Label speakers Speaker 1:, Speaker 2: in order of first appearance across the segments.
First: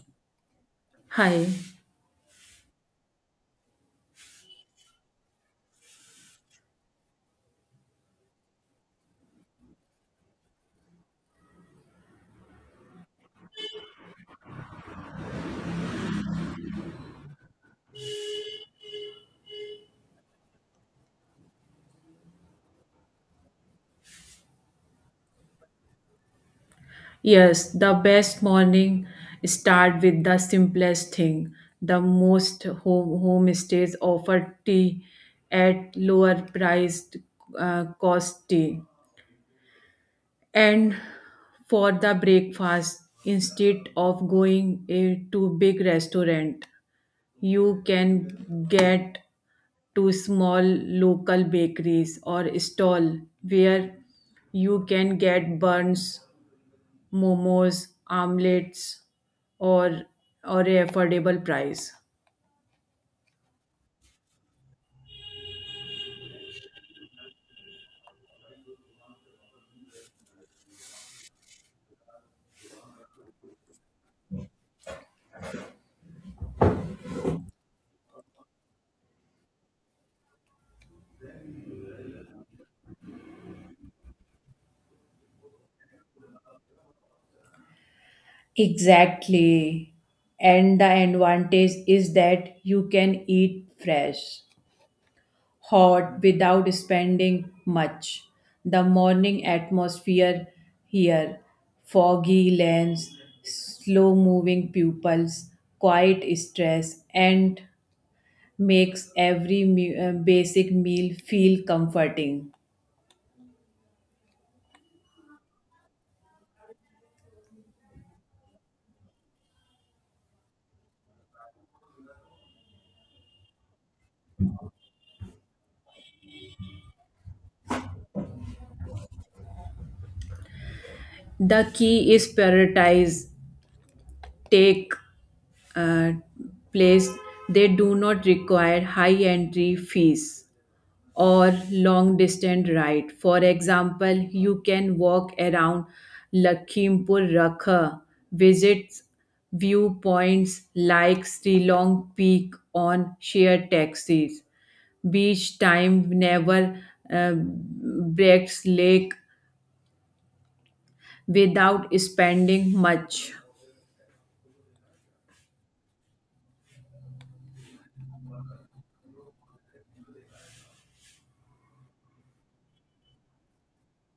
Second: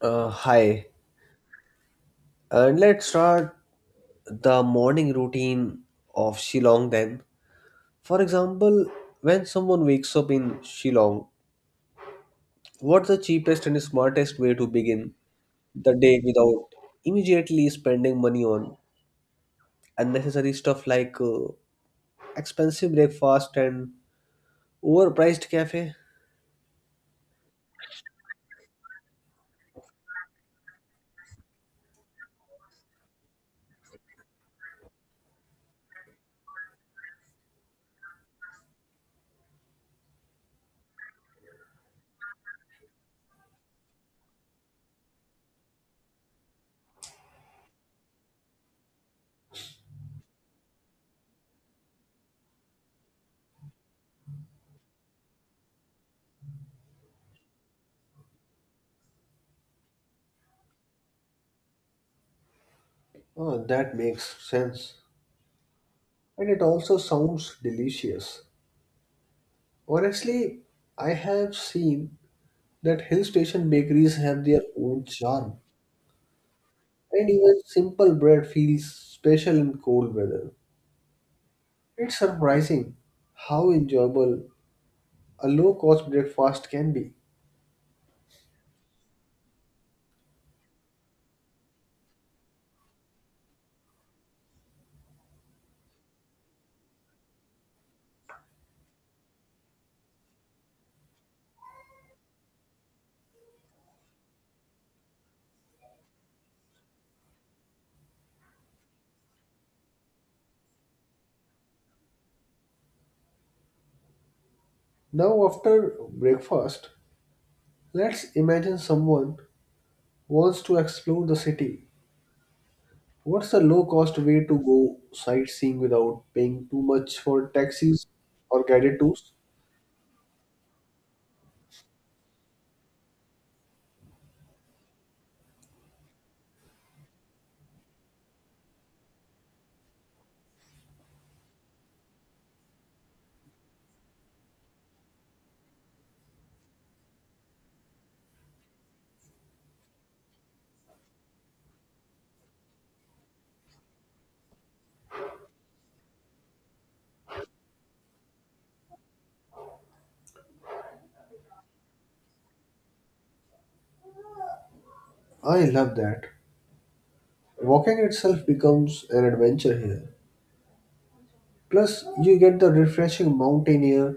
Speaker 1: Hi.
Speaker 2: Hi.
Speaker 1: Let's start the morning routine of Shillong then. For example, when someone wakes up in Shillong, what's the cheapest and smartest way to begin the day without immediately spending money on unnecessary stuff like expensive breakfast and overpriced cafe?
Speaker 2: Yes, the best morning start with the simplest thing. The most homestays offer tea at lower priced cost tea. And for the breakfast, instead of going to big restaurant, you can get to small local bakeries or stall where you can get buns momos, omelets, or or a affordable price.
Speaker 1: Oh, that makes sense. And it also sounds delicious. Honestly, I have seen that hill station bakeries have their own charm, and even simple bread feels special in cold weather. It's surprising how enjoyable a low cost breakfast can be.
Speaker 2: Exactly. And the advantage is that you can eat fresh, hot without spending much. The morning atmosphere here, foggy lands, slow moving pupils, quiet stress, and makes every basic meal feel comforting.
Speaker 1: Now, after breakfast, let's imagine someone wants to explore the city. What's the low cost way to go sightseeing without paying too much for taxis or guided tours?
Speaker 2: The key is prioritize take uh, place they do not require high entry fees or long distance ride. For example, you can walk around lakhimpur rakha, visit viewpoints like Long peak on shared taxis, beach time never, breaks lake without spending much.
Speaker 1: I love that. Walking itself becomes an adventure here. Plus, you get the refreshing mountain air,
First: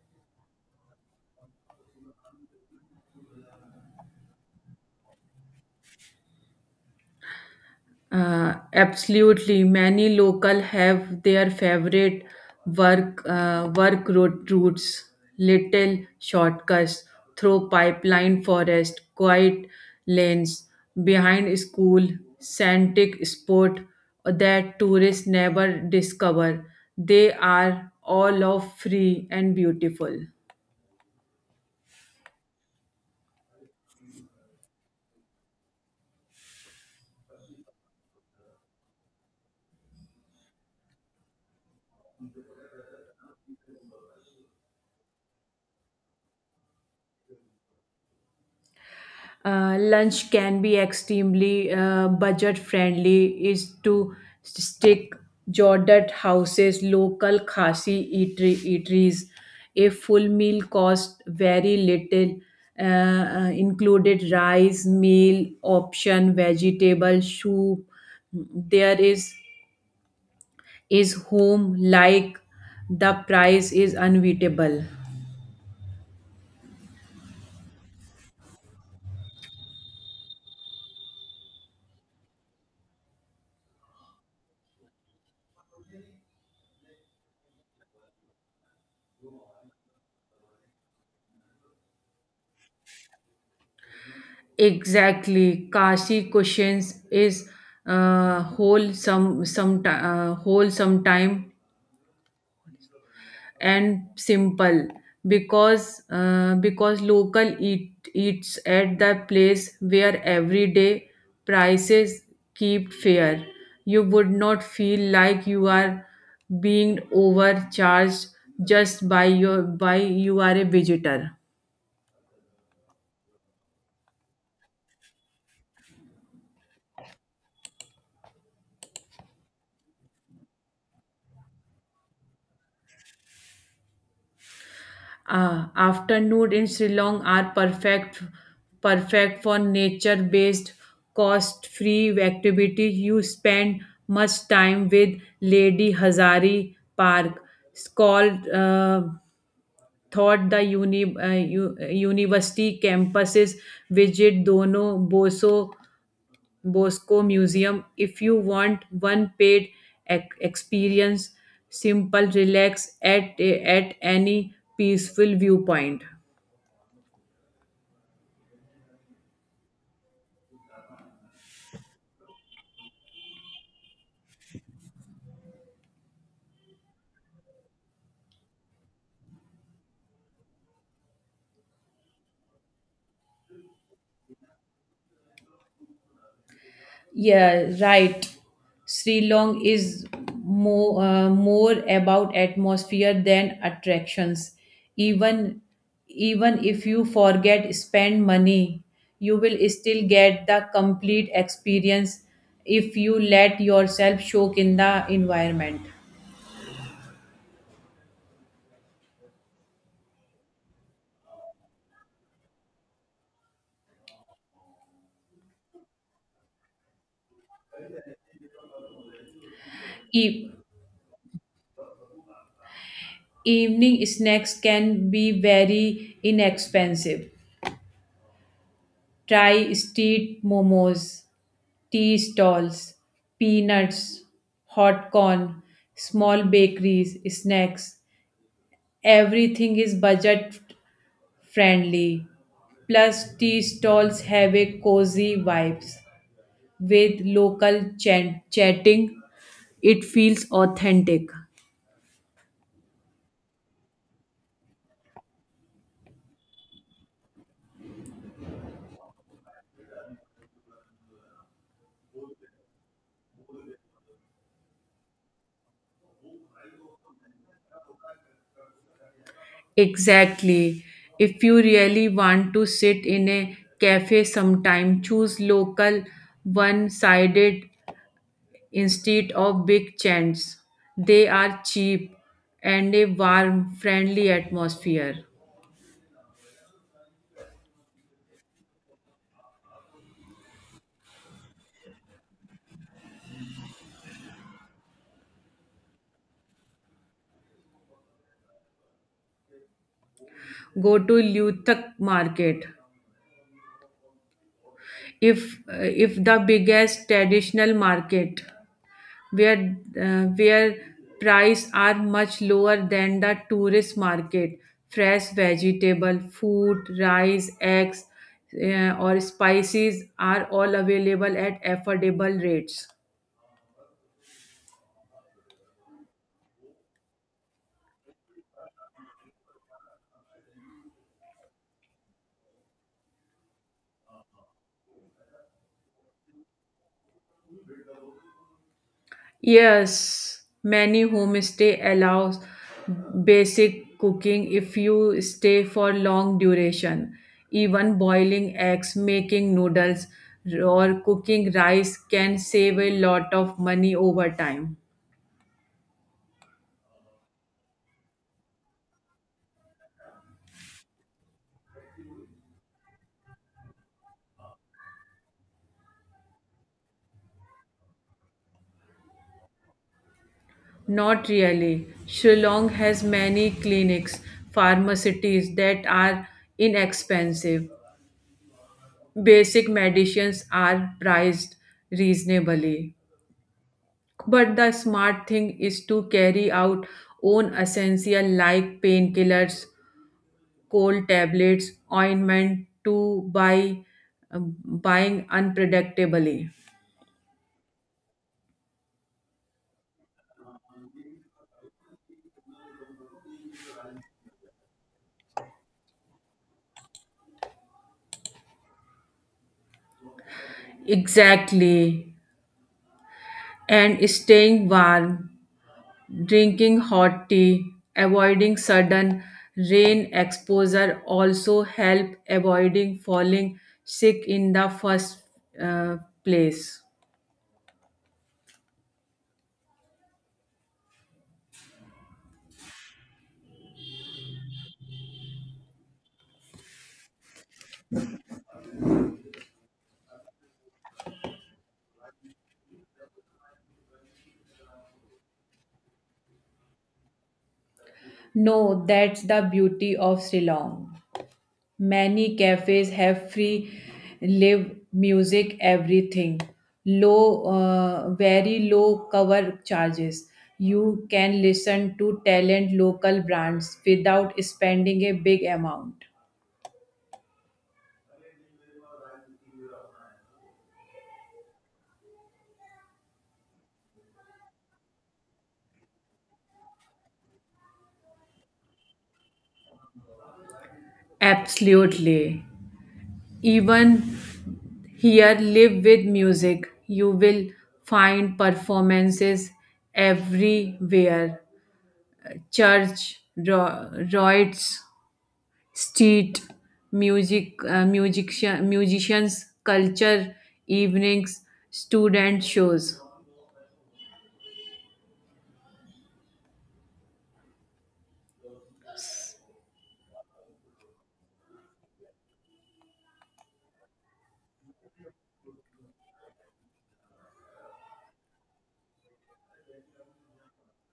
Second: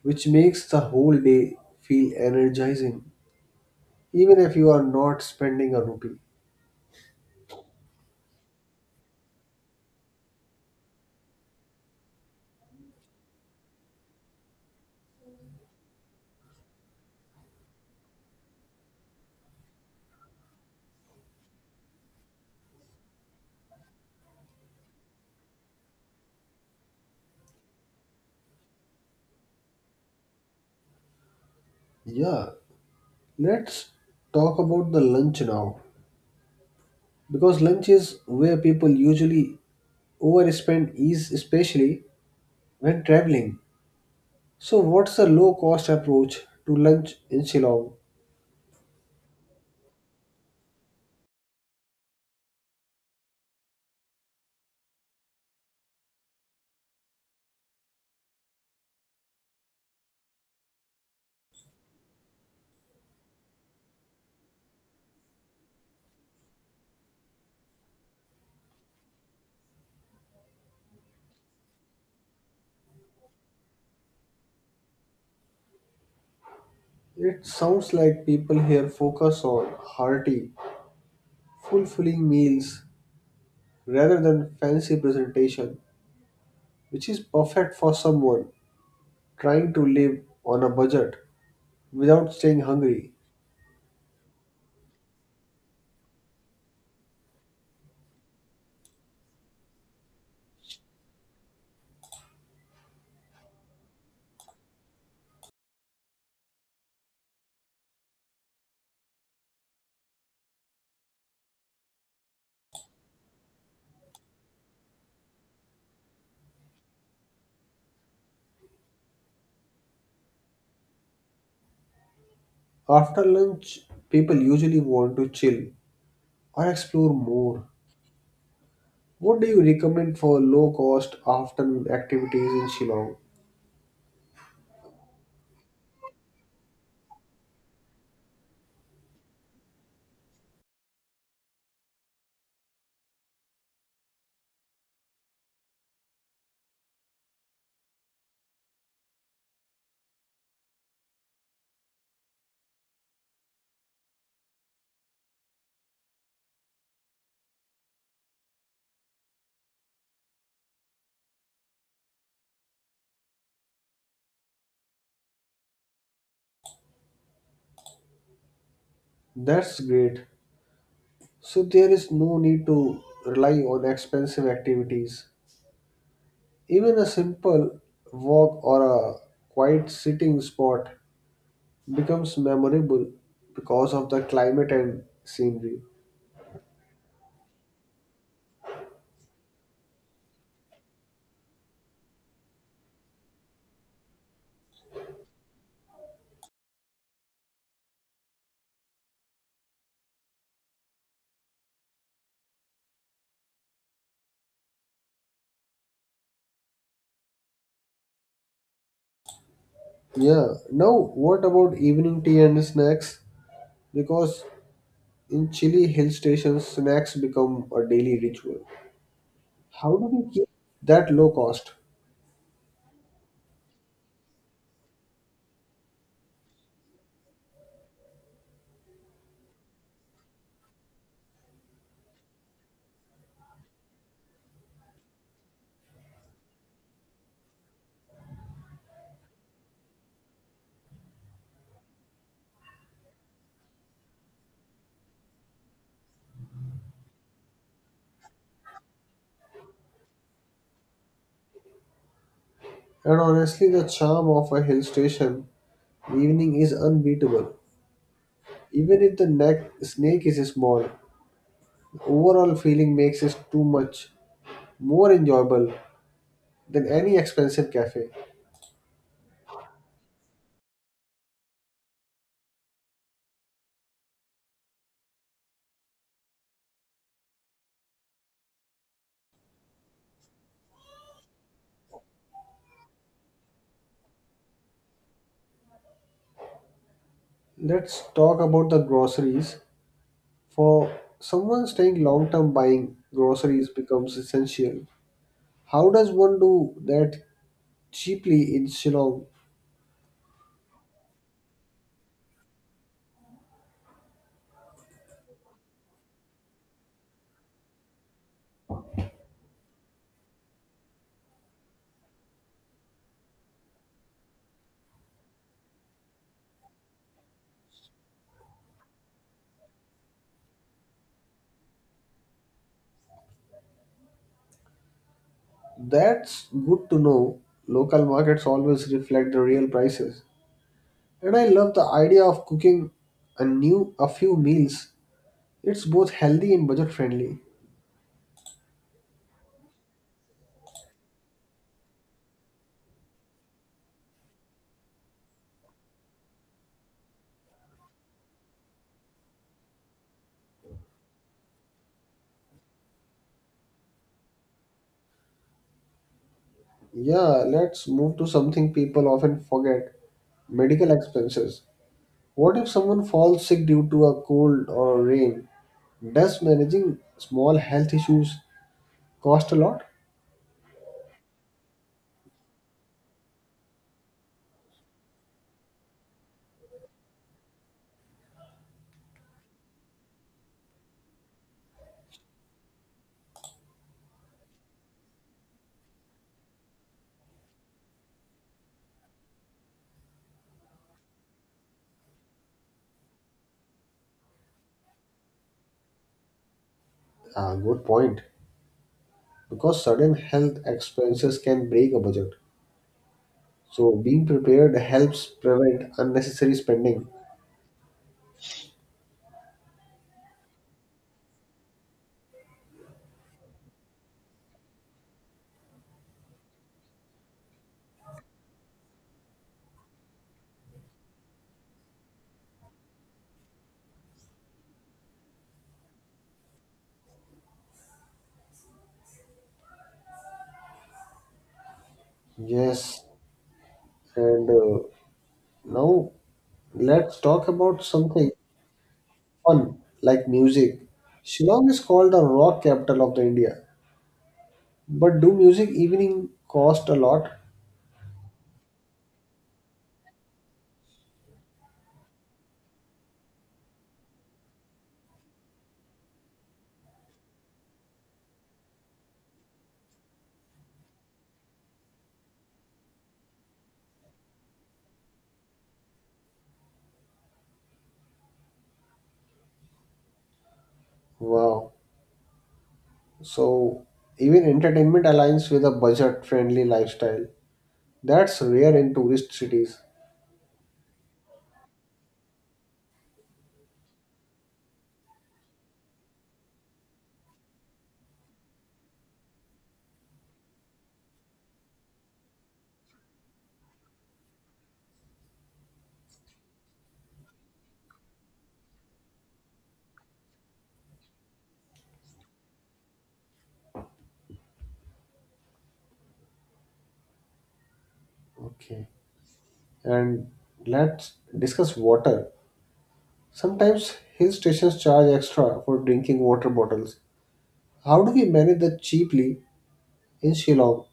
Speaker 1: which makes the whole day feel energizing, even if you are not spending a rupee.
Speaker 2: Absolutely, many local have their favorite work road routes, little shortcuts through pipeline forest, quiet lanes behind school, scenic spot that tourists never discover. They are all of free and beautiful.
Speaker 1: Yeah, let's talk about the lunch now, because lunch is where people usually overspend, is especially when traveling. So, what's the low cost approach to lunch in Shillong?
Speaker 2: Lunch can be extremely budget friendly is to stick jordat houses local khasi eateries, a full meal cost very little, included rice meal option vegetable soup, there is home like the price is unbeatable.
Speaker 1: It sounds like people here focus on hearty, fulfilling meals rather than fancy presentation, which is perfect for someone trying to live on a budget without staying hungry.
Speaker 2: Exactly. Kashi questions is whole sometime and simple, because local eats at the place where everyday prices keep fair. You would not feel like you are being overcharged just by you are a visitor.
Speaker 1: After lunch, people usually want to chill or explore more. What do you recommend for low cost afternoon activities in Shillong?
Speaker 2: Afternoon in Sri Lanka are perfect for nature-based, cost-free activity. You spend much time with Lady Hazari Park. It's called thought the university campuses. Visit Dono Boso Bosco Museum if you want one paid experience. Simple, relax at any peaceful viewpoint.
Speaker 1: That's great. So there is no need to rely on expensive activities. Even a simple walk or a quiet sitting spot becomes memorable because of the climate and scenery.
Speaker 2: Yeah, right. Sri Long is more about atmosphere than attractions. Even even if you forget spend money, you will still get the complete experience if you let yourself soak in the environment.
Speaker 1: Yeah. Now, what about evening tea and snacks? Because in chilly hill stations, snacks become a daily ritual. How do we keep
Speaker 2: E-
Speaker 1: that low cost?
Speaker 2: evening snacks can be very inexpensive. Try street momos, tea stalls, peanuts, hot corn, small bakeries, snacks. Everything is budget friendly. Plus, tea stalls have a cozy vibes with local chatting. It feels authentic.
Speaker 1: And honestly, the charm of a hill station evening is unbeatable. Even if the neck snake is small, the overall feeling makes it too much more enjoyable than any expensive cafe.
Speaker 2: Exactly. If you really want to sit in a cafe sometime, choose local one sided instead of big chants. They are cheap and a warm, friendly atmosphere.
Speaker 1: Let's talk about the groceries. For someone staying long term, buying groceries becomes essential. How does one do that cheaply in Shillong?
Speaker 2: Go to Luthak market, if the biggest traditional market, where where price are much lower than the tourist market. Fresh vegetable, food, rice, eggs, or spices are all available at affordable rates.
Speaker 1: That's good to know. Local markets always reflect the real prices. And I love the idea of cooking a new a few meals. It's both healthy and budget friendly.
Speaker 2: Yes, many homestay allows basic cooking if you stay for long duration. Even boiling eggs, making noodles, or cooking rice can save a lot of money over time.
Speaker 1: Yeah, let's move to something people often forget. Medical expenses. What if someone falls sick due to a cold or rain? Does managing small health issues cost a lot?
Speaker 2: Not really. Shillong has many clinics, pharmacies that are inexpensive. Basic medicines are priced reasonably. But the smart thing is to carry out own essential like painkillers, cold tablets, ointment to buy, buying unpredictably.
Speaker 1: Ah, good point, because sudden health expenses can break a budget. So being prepared helps prevent unnecessary spending.
Speaker 2: Exactly. And staying warm, drinking hot tea, avoiding sudden rain exposure also help avoiding falling sick in the first uh, place.
Speaker 1: Yes, and now let's talk about something fun like music. Shillong is called the rock capital of the India, but do music evening cost a lot?
Speaker 2: No, that's the beauty of Sri Lanka. Many cafes have free live music, everything. Very low cover charges. You can listen to talent local brands without spending a big amount.
Speaker 1: Wow. So even entertainment aligns with a budget-friendly lifestyle. That's rare in tourist cities.
Speaker 2: Absolutely. Even here, live with music, you will find performances everywhere. Church, rites, street music, musicians, culture evenings, student shows.
Speaker 1: Okay. And let's discuss water. Sometimes hill stations charge extra for drinking water bottles. How do we manage that cheaply in Shillong?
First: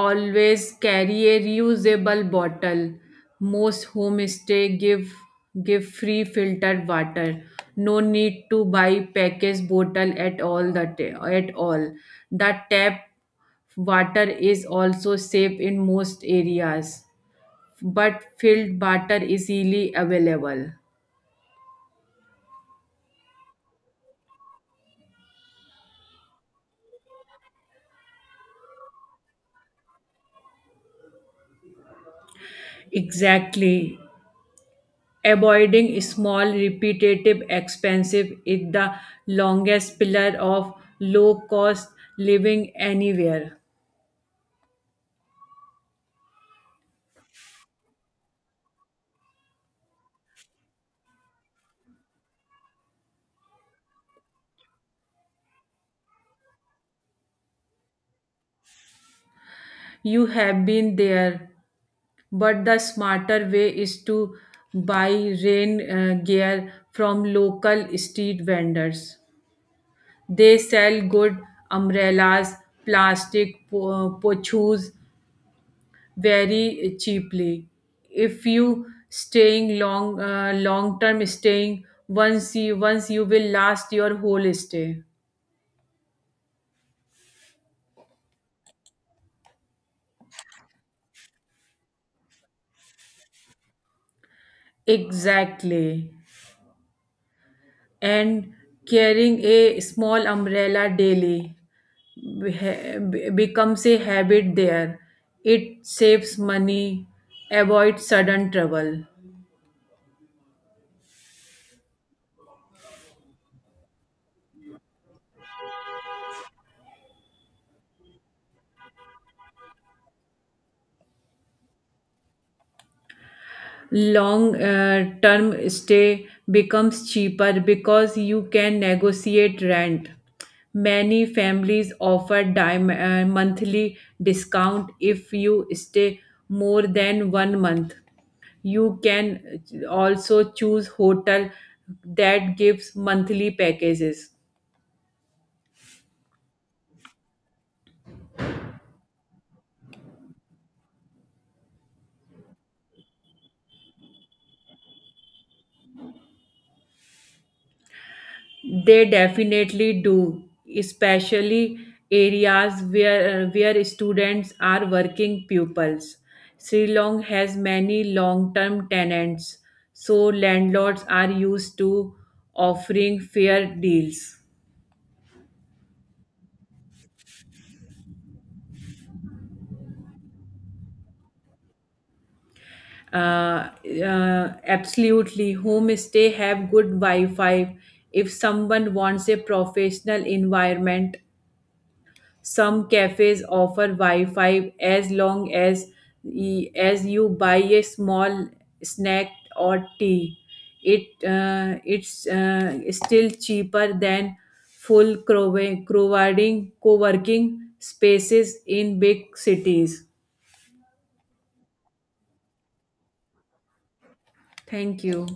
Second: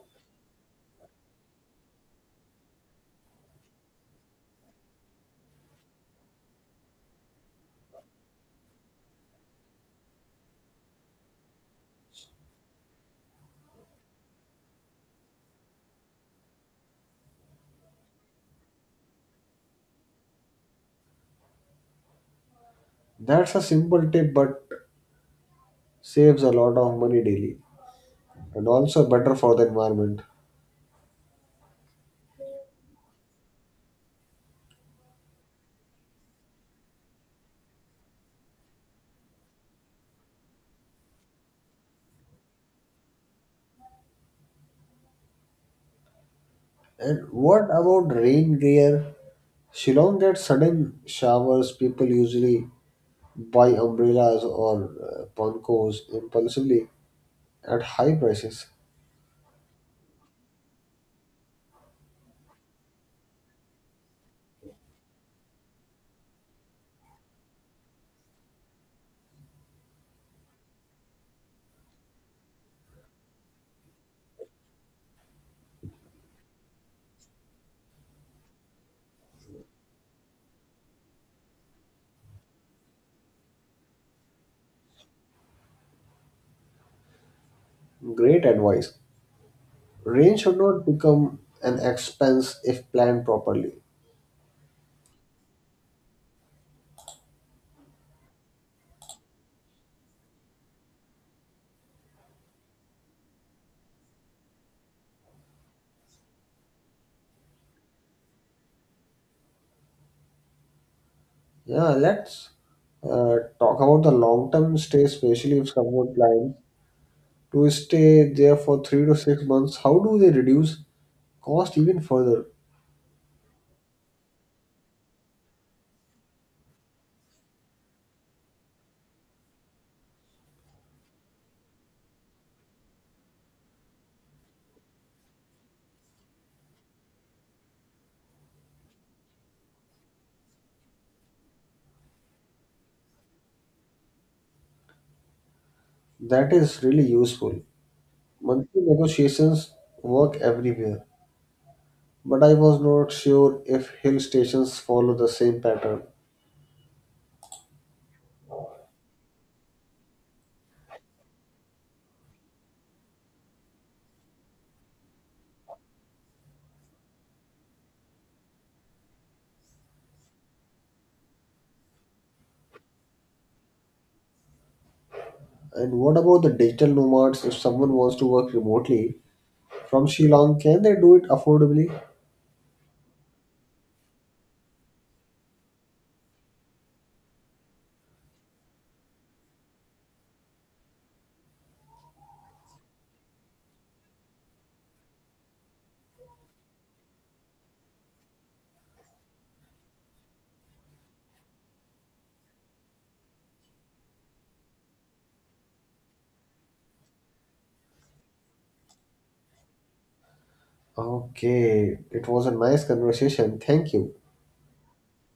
Speaker 2: Always carry a reusable bottle. Most homestay give free filtered water. No need to buy packaged bottle at all. The tap water is also safe in most areas, but filled water is easily available.
Speaker 1: That's a simple tip but saves a lot of money daily and also better for the environment.
Speaker 2: Exactly. Avoiding small, repetitive, expensive is the longest pillar of low cost living anywhere.
Speaker 1: And what about rain gear? Shillong gets sudden showers, people usually buy umbrellas or pankos impulsively at high prices.
Speaker 2: You have been there, but the smarter way is to buy rain gear from local street vendors. They sell good umbrellas, plastic pochus, very cheaply if you staying long term staying, once you will last your whole stay.
Speaker 1: Great advice. Rain should not become an expense if planned properly.
Speaker 2: Exactly, and carrying a small umbrella daily becomes a habit there. It saves money, avoids sudden trouble.
Speaker 1: Yeah, let's talk about the long-term stay, especially if someone plans to stay there for 3 to 6 months. How do they reduce cost even further?
Speaker 2: Long term stay becomes cheaper because you can negotiate rent. Many families offer monthly discount if you stay more than one month. You can also choose hotel that gives monthly packages.
Speaker 1: That is really useful. Monthly negotiations work everywhere, but I was not sure if hill stations follow the same pattern.
Speaker 2: They definitely do, especially areas where students are working pupils. Sri Lanka has many long-term tenants, so landlords are used to offering fair deals.
Speaker 1: And what about the digital nomads? If someone wants to work remotely from Shillong, can they do it affordably?
Speaker 2: Uh, absolutely, homestay have good Wi-Fi. If someone wants a professional environment, some cafes offer Wi-Fi as long as you buy a small snack or tea. It's still cheaper than full crowding co-working spaces in big cities.
Speaker 1: Okay, it was a nice conversation. Thank you.
Speaker 2: Thank you.